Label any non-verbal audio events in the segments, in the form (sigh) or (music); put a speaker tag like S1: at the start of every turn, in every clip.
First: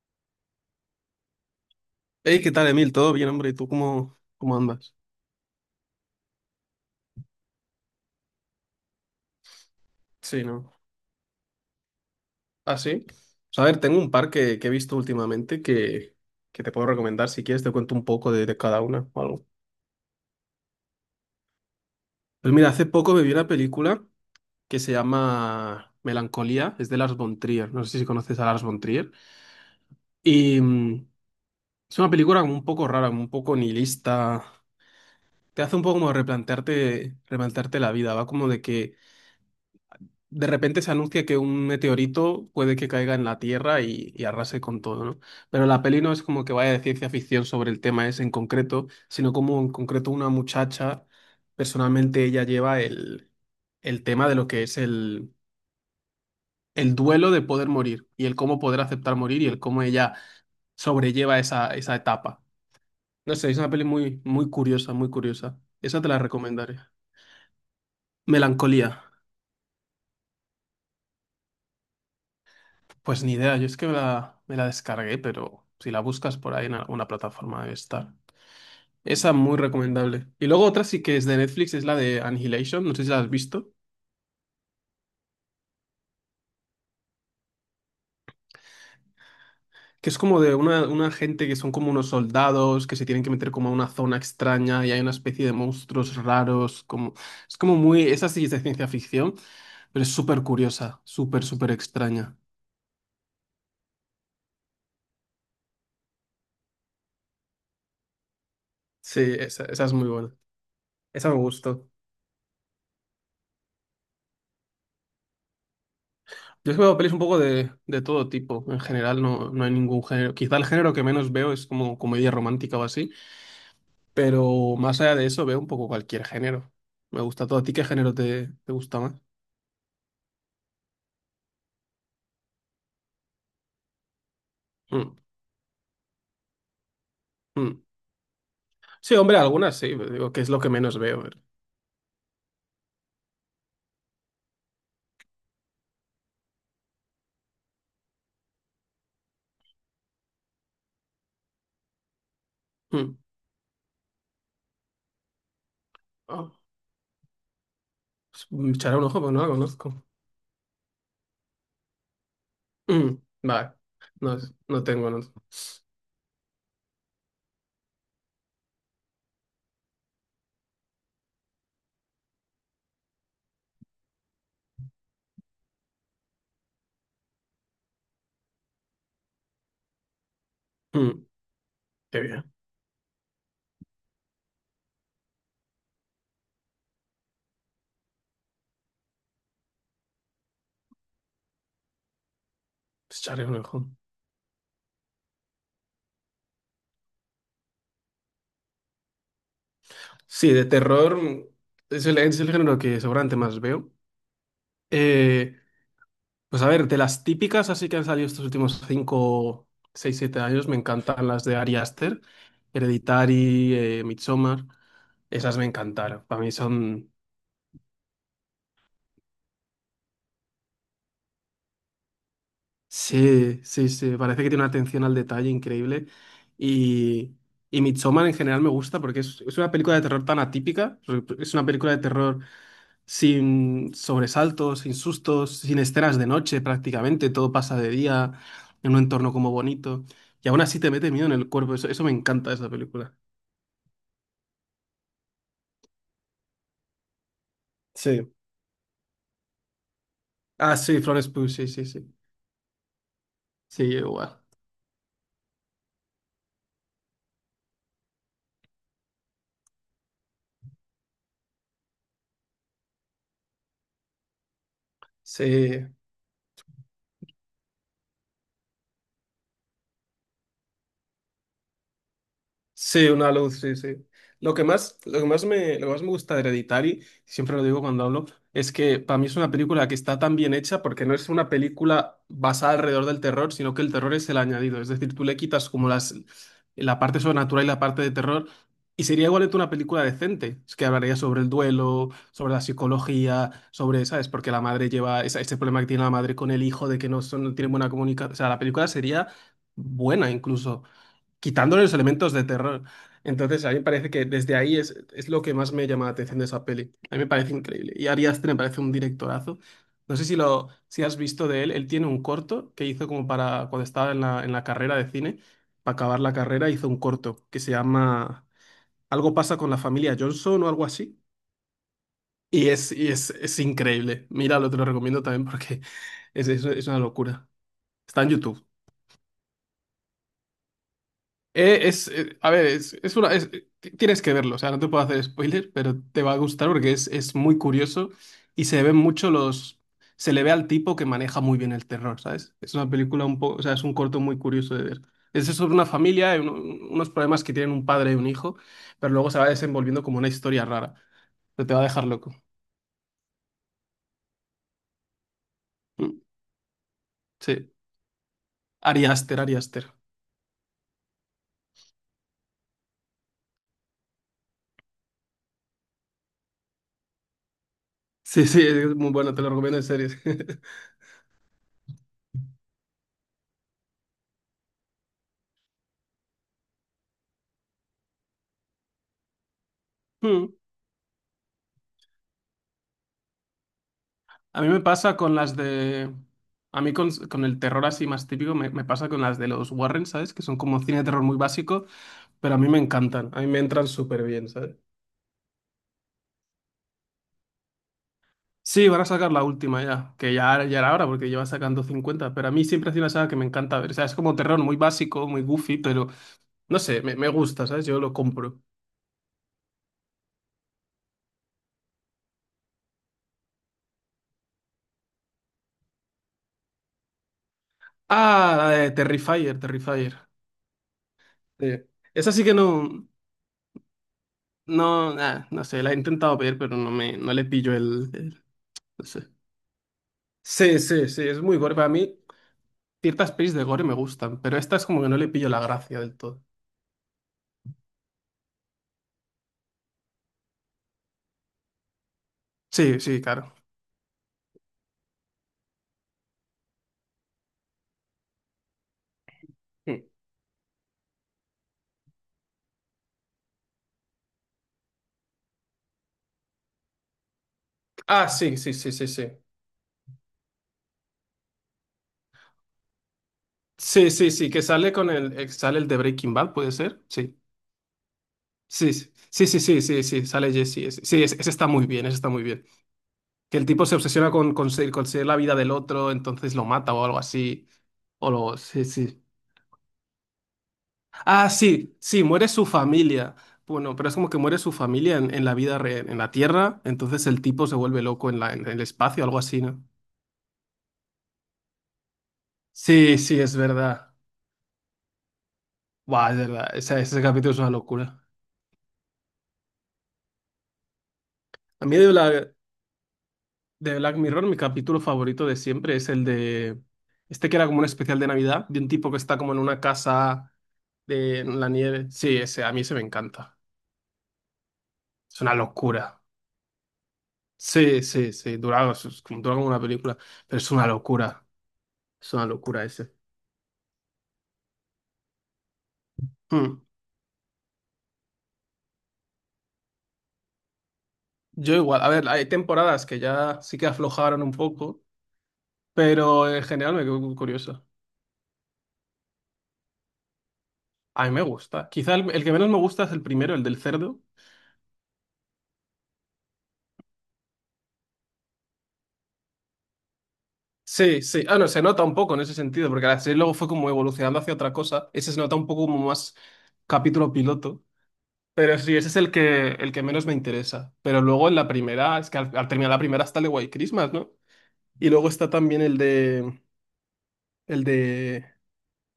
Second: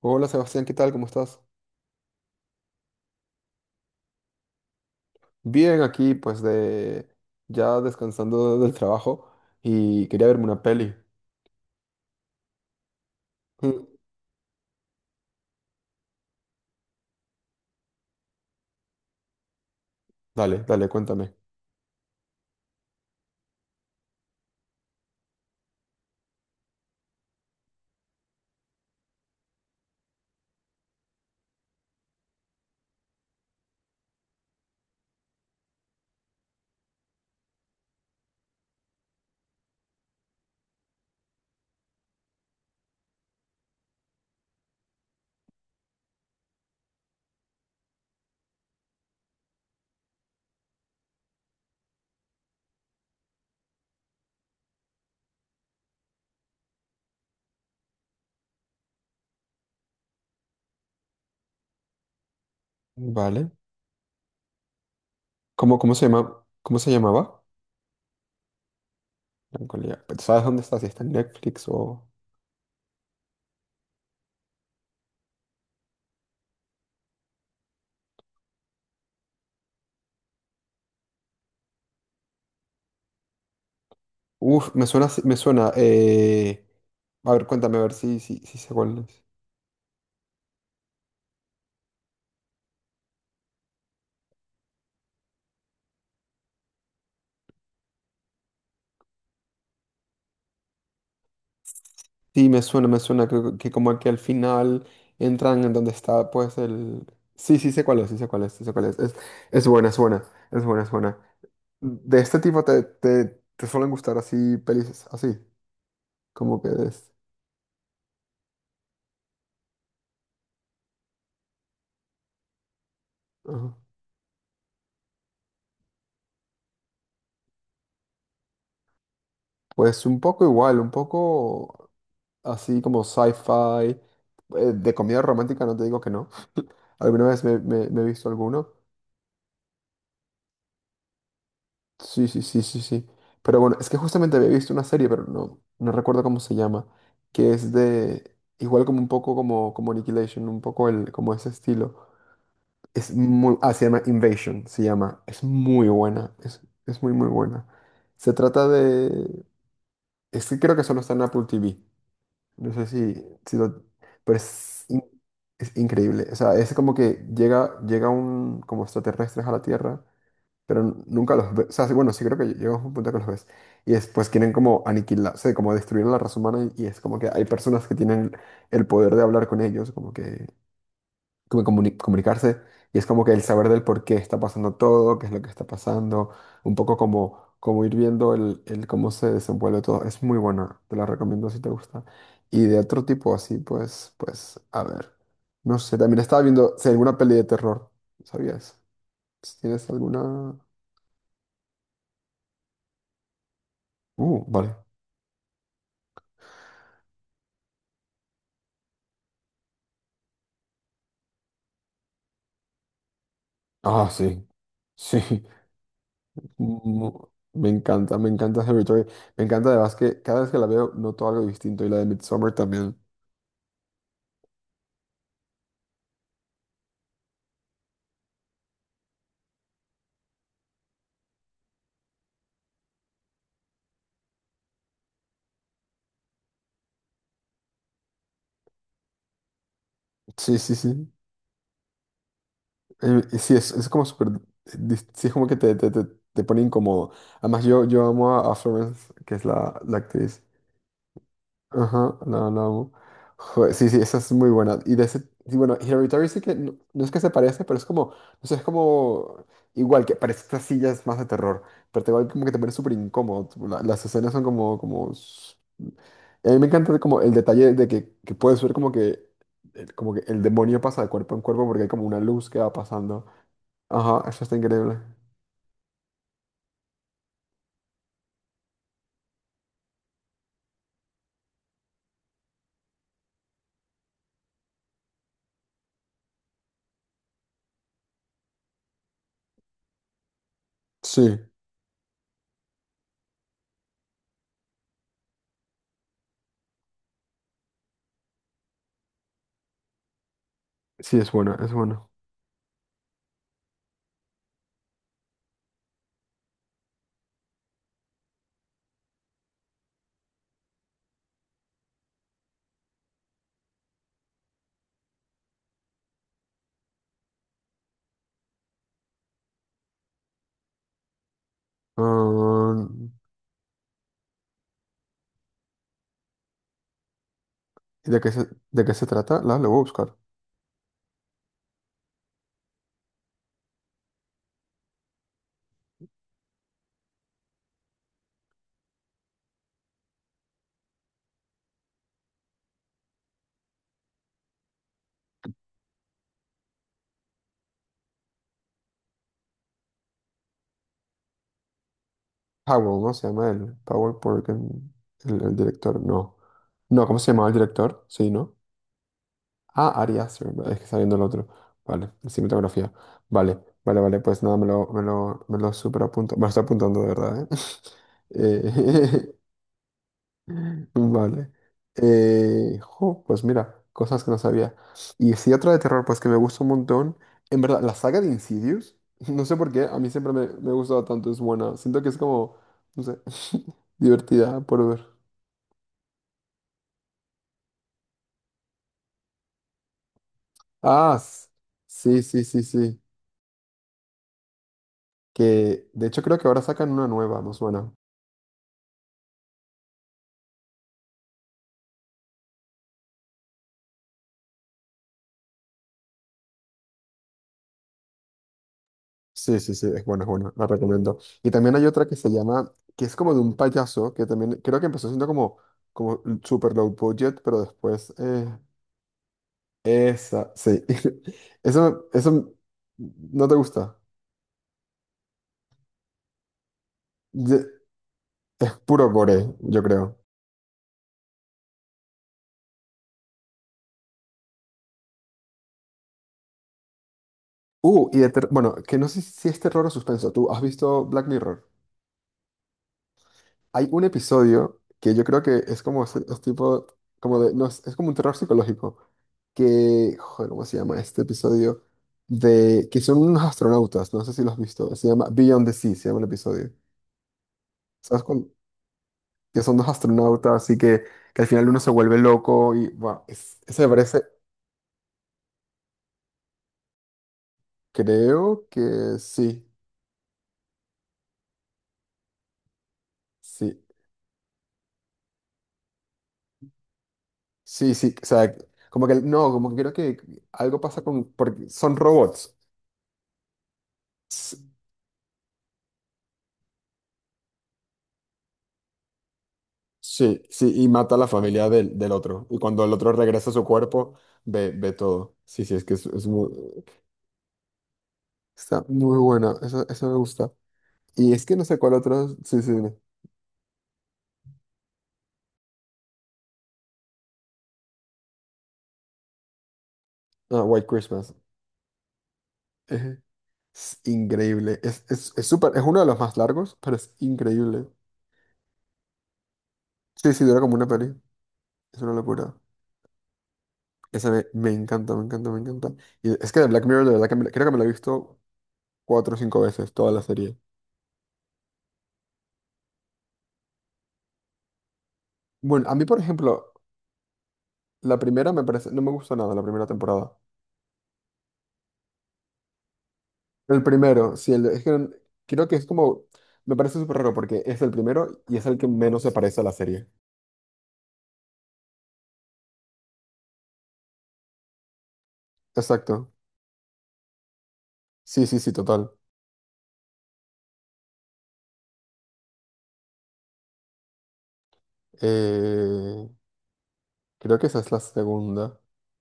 S1: Hola Sebastián, ¿qué tal? ¿Cómo estás?
S2: Hey, ¿qué tal, Emil? ¿Todo bien, hombre? ¿Y tú cómo andas?
S1: Bien, aquí pues de ya descansando (laughs) del trabajo y quería
S2: Sí,
S1: verme una
S2: ¿no?
S1: peli.
S2: ¿Ah, sí? Pues, a ver,
S1: Mm,
S2: tengo un par que he visto últimamente que te puedo recomendar. Si quieres, te cuento un poco de cada una o algo.
S1: Dale, dale, cuéntame.
S2: Pues mira, hace poco me vi una película que se llama Melancolía. Es de Lars von Trier. No sé si conoces a Lars von Trier. Y es una película como un poco rara, como un poco nihilista. Te hace un poco como replantearte la vida. Va como de que de repente se anuncia que un meteorito puede que caiga en la Tierra y arrase con todo, ¿no? Pero la peli no es como que vaya de ciencia ficción sobre el tema ese en concreto, sino como en concreto una muchacha, personalmente ella lleva el tema de lo que es el duelo de poder morir y el cómo poder aceptar morir y el cómo ella sobrelleva esa etapa. No sé,
S1: Vale.
S2: es una peli muy, muy curiosa, muy curiosa.
S1: ¿Cómo, cómo
S2: Esa
S1: se
S2: te la
S1: llama?
S2: recomendaré.
S1: ¿Cómo se llamaba?
S2: Melancolía.
S1: Melancolía. Pero, ¿sabes dónde está? Si está en Netflix o...
S2: Pues ni idea, yo es que me la descargué, pero si la buscas por ahí en alguna plataforma debe estar. Esa muy recomendable. Y luego otra sí que es de Netflix, es la de Annihilation, no sé si la has visto,
S1: Uf, me suena, me suena. A ver, cuéntame a ver si, si, si sé cuál es.
S2: que es como de una gente que son como unos soldados que se tienen que meter como a una zona extraña y hay una especie de monstruos raros, como. Es como muy. Esa sí es de ciencia ficción, pero es súper curiosa, súper, súper extraña.
S1: Sí, me suena, me suena. Creo que como que al final entran en donde está pues el... Sí, sí sé cuál es, sí sé cuál es, sí sé cuál es.
S2: Sí, esa,
S1: Es
S2: esa
S1: buena,
S2: es
S1: es
S2: muy
S1: buena,
S2: buena.
S1: es buena, es buena.
S2: Esa me gustó.
S1: De este tipo te, te, te suelen gustar así pelis, así, como que
S2: Yo he veo
S1: es...
S2: pelis un poco de todo tipo. En general no, no hay ningún género. Quizá el género que menos veo es como comedia romántica o así,
S1: Ajá.
S2: pero más allá de eso veo un poco cualquier género. Me gusta todo. ¿A ti qué género te gusta más?
S1: Pues un poco igual, un poco así como sci-fi, de
S2: Mm,
S1: comedia romántica, no te digo que no. Alguna vez me,
S2: mm.
S1: me he visto alguno.
S2: Sí, hombre, algunas sí, pero digo que es lo que menos veo.
S1: Sí, sí, sí, sí, sí. Pero bueno, es que justamente había visto una serie, pero no, no recuerdo cómo se llama, que es de, igual como un poco como, como Annihilation, un poco el, como ese estilo. Es
S2: Mm.
S1: muy, ah, se llama Invasion, se llama. Es muy buena,
S2: Ah,
S1: es muy, muy buena. Se
S2: pues,
S1: trata
S2: me echaré un ojo, pero no
S1: de...
S2: la conozco.
S1: Es que creo que solo está en Apple TV. No sé
S2: Mm.
S1: si, si
S2: Vale,
S1: lo...
S2: no,
S1: Pero es,
S2: no tengo. No.
S1: es increíble. O sea, es como que llega, llega un... como extraterrestres a la Tierra, pero nunca los ves. O sea, sí, bueno, sí creo que llega un punto que los ves. Y después quieren como aniquilar, o sea, como destruir a la raza humana y es como que hay personas que tienen el poder de hablar con ellos, como que
S2: Mm.
S1: como
S2: Qué bien,
S1: comunicarse y es como que el saber del por qué está pasando todo, qué es lo que está pasando, un poco como, como ir viendo el cómo se desenvuelve todo. Es muy buena, te la recomiendo si te gusta. Y de otro
S2: pues
S1: tipo
S2: echaré
S1: así,
S2: un ojo.
S1: pues, pues, a ver. No sé, también estaba viendo si alguna peli de terror, ¿sabías? Si tienes
S2: Sí,
S1: alguna...
S2: de terror es el género que seguramente más veo.
S1: Vale.
S2: Eh, Pues a ver, de las típicas así que han salido estos últimos 5 6 7 años, me encantan las de Ari Aster, Hereditary,
S1: Ah, sí.
S2: Midsommar,
S1: Sí. (laughs)
S2: esas me encantaron. Para mí
S1: Mm,
S2: son.
S1: me encanta, me encanta Hereditary. Me encanta además que cada vez que la veo noto algo distinto y la de Midsommar también.
S2: Sí, sí, sí, parece que tiene una atención al detalle increíble. Y, y Midsommar en general me gusta porque es una película de terror tan atípica, es una película de terror sin sobresaltos, sin sustos, sin escenas de noche prácticamente, todo pasa de día, en un entorno como bonito, y
S1: Sí,
S2: aún
S1: sí,
S2: así te mete
S1: sí.
S2: miedo en el cuerpo, eso me encanta de esa película.
S1: Y sí, es como súper, sí, es como que te pone incómodo. Además, yo amo
S2: Sí.
S1: a Florence, que es la, la actriz.
S2: Ah, sí, Florence Pugh, sí, sí, sí.
S1: Ajá, la amo. Joder, sí,
S2: Sí,
S1: sí,
S2: yo
S1: esa es
S2: igual.
S1: muy buena. Y de ese, sí, bueno, Hereditary sí que, no, no es que se parece, pero es como, no sé, es como, igual, que parece estas sillas más de terror, pero te igual como que te pone súper incómodo. Tipo, las escenas son como, como,
S2: Sí.
S1: a mí me encanta como el detalle de que puedes ver como que el demonio pasa de cuerpo en cuerpo porque hay como una luz que va
S2: Sí,
S1: pasando.
S2: una luz, sí, sí.
S1: Ajá, eso
S2: Lo
S1: está
S2: que
S1: increíble.
S2: más, lo que más me, lo que más me gusta de Hereditary, siempre lo digo cuando hablo, es que para mí es una película que está tan bien hecha porque no es una película basada alrededor del terror, sino que el terror es el añadido. Es decir, tú le quitas como las, la parte sobrenatural y la parte de terror y sería igualmente una película decente. Es que hablaría
S1: Sí,
S2: sobre el duelo, sobre la psicología, sobre, ¿sabes? Porque la madre lleva ese problema que tiene la madre con el hijo de que no, son, no tienen buena comunicación. O sea, la película sería buena incluso
S1: sí, es buena, es
S2: quitándole los
S1: buena.
S2: elementos de terror. Entonces, a mí me parece que desde ahí es lo que más me llama la atención de esa peli. A mí me parece increíble. Y Ari Aster me parece un directorazo. No sé si lo si has visto de él. Él tiene un corto que hizo como para cuando estaba en la carrera de cine. Para acabar la carrera hizo un corto que se llama Algo pasa con la familia Johnson o algo así. Y
S1: Ah,
S2: es, y es, es increíble. Míralo, te lo recomiendo también porque (laughs) es una locura.
S1: ¿y
S2: Está en YouTube.
S1: de qué se trata? La, lo voy a buscar.
S2: A ver, es una, es- ti- tienes que verlo, o sea, no te puedo hacer spoiler, pero te va a gustar porque es muy curioso y se ven mucho los. Se le ve al tipo que maneja muy bien el terror, ¿sabes? Es una película un poco, o sea, es un corto muy curioso de ver. Es sobre una familia, y unos problemas que tienen un padre y un hijo, pero luego se va desenvolviendo como una historia rara. Pero te va a dejar loco.
S1: Powell, ¿no? Se llama el Powell porque el director,
S2: Mm,
S1: no. No, ¿cómo se llamaba el
S2: Sí,
S1: director? Sí, ¿no?
S2: Ari Aster, Ari Aster.
S1: Ah, Ari Aster, vale, es que está viendo el otro. Vale, cinematografía. Vale, vale, vale, pues nada, me lo, me lo, me lo super apunto. Me lo estoy apuntando de verdad, ¿eh? (laughs)
S2: Sí, sí, es muy
S1: Eh,
S2: bueno, te lo recomiendo en serio.
S1: vale. Jo, pues mira, cosas que no sabía. Y si otra de terror, pues que me gusta un montón. En verdad, la saga de Insidious, (laughs) no sé por qué, a mí siempre me, me ha
S2: (laughs)
S1: gustado tanto, es buena. Siento que es como, no sé, (laughs) divertida
S2: A mí me
S1: por ver.
S2: pasa con las de. A mí con el terror así más típico me pasa con las de los Warren, ¿sabes? Que son como cine de
S1: Ah,
S2: terror muy
S1: s-
S2: básico,
S1: sí, sí,
S2: pero a
S1: sí,
S2: mí me
S1: sí.
S2: encantan, a mí me entran súper bien, ¿sabes?
S1: Que de hecho creo que ahora sacan una nueva, más buena.
S2: Sí, van a sacar la última ya, que ya era hora porque lleva sacando 50 pero a mí siempre ha sido una saga que me encanta ver, o sea, es como terror muy básico, muy goofy, pero no sé, me gusta, ¿sabes? Yo lo compro.
S1: Sí, sí, sí, es buena, la recomiendo. Y también hay otra que se llama, que es como de un payaso, que también creo que empezó siendo como, como super low budget, pero después...
S2: Ah, la de Terrifier, Terrifier.
S1: esa, sí. (laughs)
S2: Sí.
S1: Eso,
S2: Esa sí
S1: eso
S2: que no,
S1: no te gusta.
S2: no, nah, no sé, la he intentado ver, pero no me, no le
S1: Ye-
S2: pillo el.
S1: Es
S2: No
S1: puro
S2: sé.
S1: gore, yo creo.
S2: Sí, sí, sí, es muy gore. Para mí, ciertas pelis de gore me gustan, pero esta es como que no le pillo la gracia del todo.
S1: Y de bueno, que no sé si es terror o suspenso. ¿Tú has visto Black Mirror?
S2: Sí, sí, claro.
S1: Hay un episodio que yo creo que es como es tipo, como de, no, es como un terror psicológico.
S2: Hmm.
S1: Que, joder, ¿cómo se llama este episodio? De que son unos astronautas, no sé si lo has visto. Se llama Beyond the Sea, se llama el episodio. ¿Sabes
S2: Ah,
S1: cuál?
S2: sí, sí, sí, sí, sí.
S1: Que son dos astronautas y que al final uno se vuelve loco y, bueno, ese me
S2: Sí,
S1: parece...
S2: sí, sí, que sale con el, sale el de Breaking Bad, ¿puede ser? Sí.
S1: Creo
S2: Sí,
S1: que
S2: sí, sí, sí,
S1: sí,
S2: sí, sí, sí, sale Jesse. Sí, ese está muy bien, ese está muy bien. Que el
S1: sí,
S2: tipo se obsesiona con conseguir la vida del otro, entonces lo mata o algo así.
S1: sí, sí, o
S2: O
S1: sea,
S2: lo, sí,
S1: como que
S2: sí.
S1: no, como que creo que algo pasa con,
S2: Ah,
S1: porque son
S2: sí, sí, muere
S1: robots.
S2: su familia. Bueno, pero es como que
S1: S-
S2: muere su familia en la vida real, en la Tierra, entonces el tipo se vuelve loco en la, en el espacio, algo así, ¿no?
S1: Sí, sí, y mata a la familia del, del otro. Y cuando el otro
S2: Sí, sí,
S1: regresa a
S2: es
S1: su
S2: verdad.
S1: cuerpo, ve, ve todo. Sí, sí, es que es
S2: Buah, es
S1: muy,
S2: verdad, ese capítulo es una locura.
S1: está muy buena, eso me gusta. Y es que no sé
S2: A
S1: cuál
S2: mí
S1: otro, sí, sí, dime.
S2: De Black Mirror, mi capítulo favorito de siempre es el de. Este que era como un especial de Navidad, de un tipo que está como en una casa
S1: Ah, White Christmas.
S2: en la nieve. Sí, ese, a mí ese me
S1: Eje.
S2: encanta.
S1: Es increíble,
S2: Es
S1: es
S2: una
S1: súper, es uno de los
S2: locura.
S1: más largos, pero es increíble.
S2: Sí, sí, sí, dura, dura como una película,
S1: Sí, sí,
S2: pero
S1: dura
S2: es
S1: como una
S2: una
S1: peli,
S2: locura.
S1: es una
S2: Es una
S1: locura.
S2: locura ese.
S1: Esa me, me encanta, me encanta, me encanta. Y es que de
S2: Hmm.
S1: Black Mirror, de verdad que me creo que me la he visto cuatro o cinco veces toda la serie.
S2: Yo igual, a ver, hay temporadas que ya sí que aflojaron un poco,
S1: Bueno, a mí, por
S2: pero en
S1: ejemplo,
S2: general me quedo curioso.
S1: la primera me parece, no me gusta nada, la primera temporada.
S2: A mí me gusta. Quizá el que menos me gusta es el primero, el del
S1: El
S2: cerdo.
S1: primero, sí, el, es que creo que es como, me parece súper raro porque es el primero y es el que menos se parece a la serie.
S2: Sí, sí. Ah, no, se nota un poco en ese sentido, porque la serie luego fue como evolucionando hacia otra cosa. Ese se nota un poco como
S1: Exacto.
S2: más capítulo piloto.
S1: Sí, sí, sí,
S2: Pero sí,
S1: total.
S2: ese es el que menos me interesa. Pero luego en la primera, es que al terminar la primera está el de White Christmas, ¿no? Y luego está también el
S1: Eh,
S2: de.
S1: creo que esa
S2: El
S1: es la
S2: de.
S1: segunda.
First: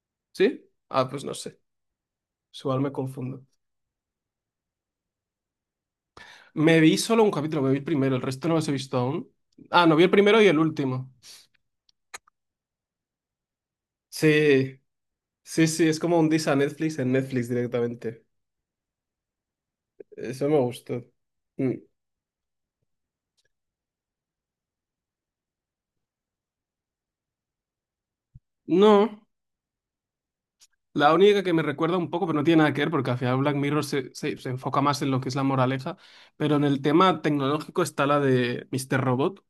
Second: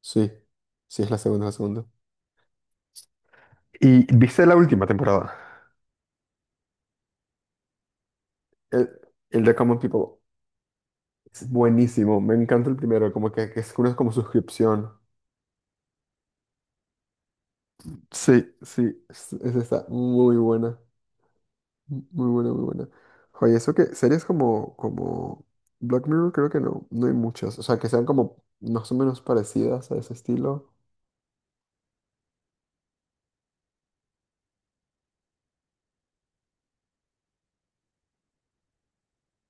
S1: Sí,
S2: ¿Sí?
S1: sí,
S2: Ah,
S1: es la
S2: pues no
S1: segunda, la
S2: sé.
S1: segunda.
S2: Igual me confundo.
S1: ¿Y viste la última temporada?
S2: Me vi solo un capítulo, me vi el primero, el resto no los he
S1: El,
S2: visto aún.
S1: el de Common
S2: Ah, no, vi
S1: People.
S2: el primero y el último.
S1: Es buenísimo, me encanta el primero, como que es una como
S2: Sí,
S1: suscripción.
S2: sí, sí, es como un diss a Netflix en Netflix directamente.
S1: Sí, sí, esa está muy
S2: Eso me
S1: buena,
S2: gustó. Mm.
S1: muy buena, muy buena. Oye, eso que series como, como Black Mirror creo que no, no hay muchas, o sea, que sean como más o menos
S2: No,
S1: parecidas a ese estilo.
S2: la única que me recuerda un poco, pero no tiene nada que ver, porque al final Black Mirror se enfoca más en lo que es la moraleja, pero en el tema tecnológico está la de Mr. Robot,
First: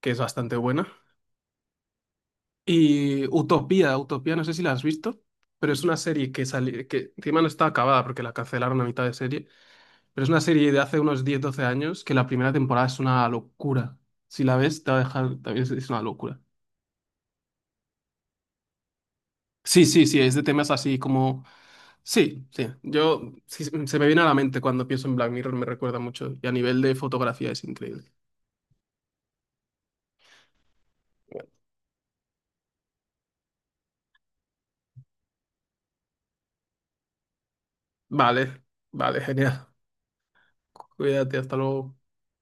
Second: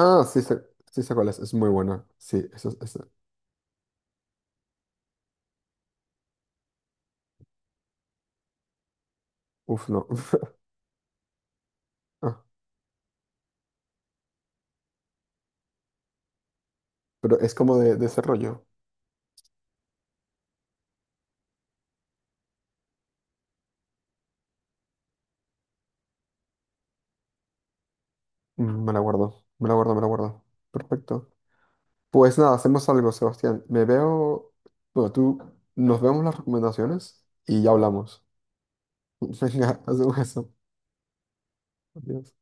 S2: que es bastante buena.
S1: sí sé cuál es muy buena, sí, eso,
S2: Y Utopía, Utopía, no sé si la has visto, pero es una serie que salió, que encima no está acabada porque la cancelaron a mitad de serie.
S1: uf, no.
S2: Pero es una
S1: (laughs)
S2: serie de hace unos 10 12 años que la
S1: Ah,
S2: primera temporada es una locura. Si la ves, te va a dejar, también es una locura.
S1: pero es como de ese rollo.
S2: Sí, sí, sí, es de temas así como. Sí, sí, yo, sí, se me viene a la mente cuando pienso en Black Mirror, me recuerda mucho. Y a nivel de fotografía es increíble.
S1: Me la guardo, me la guardo, me la guardo. Perfecto. Pues nada, hacemos algo, Sebastián. Me veo, bueno, tú, nos vemos las recomendaciones y ya hablamos.
S2: Vale, vale,
S1: (laughs)
S2: genial.
S1: Venga, hacemos eso.
S2: Cuídate, hasta luego.
S1: Adiós.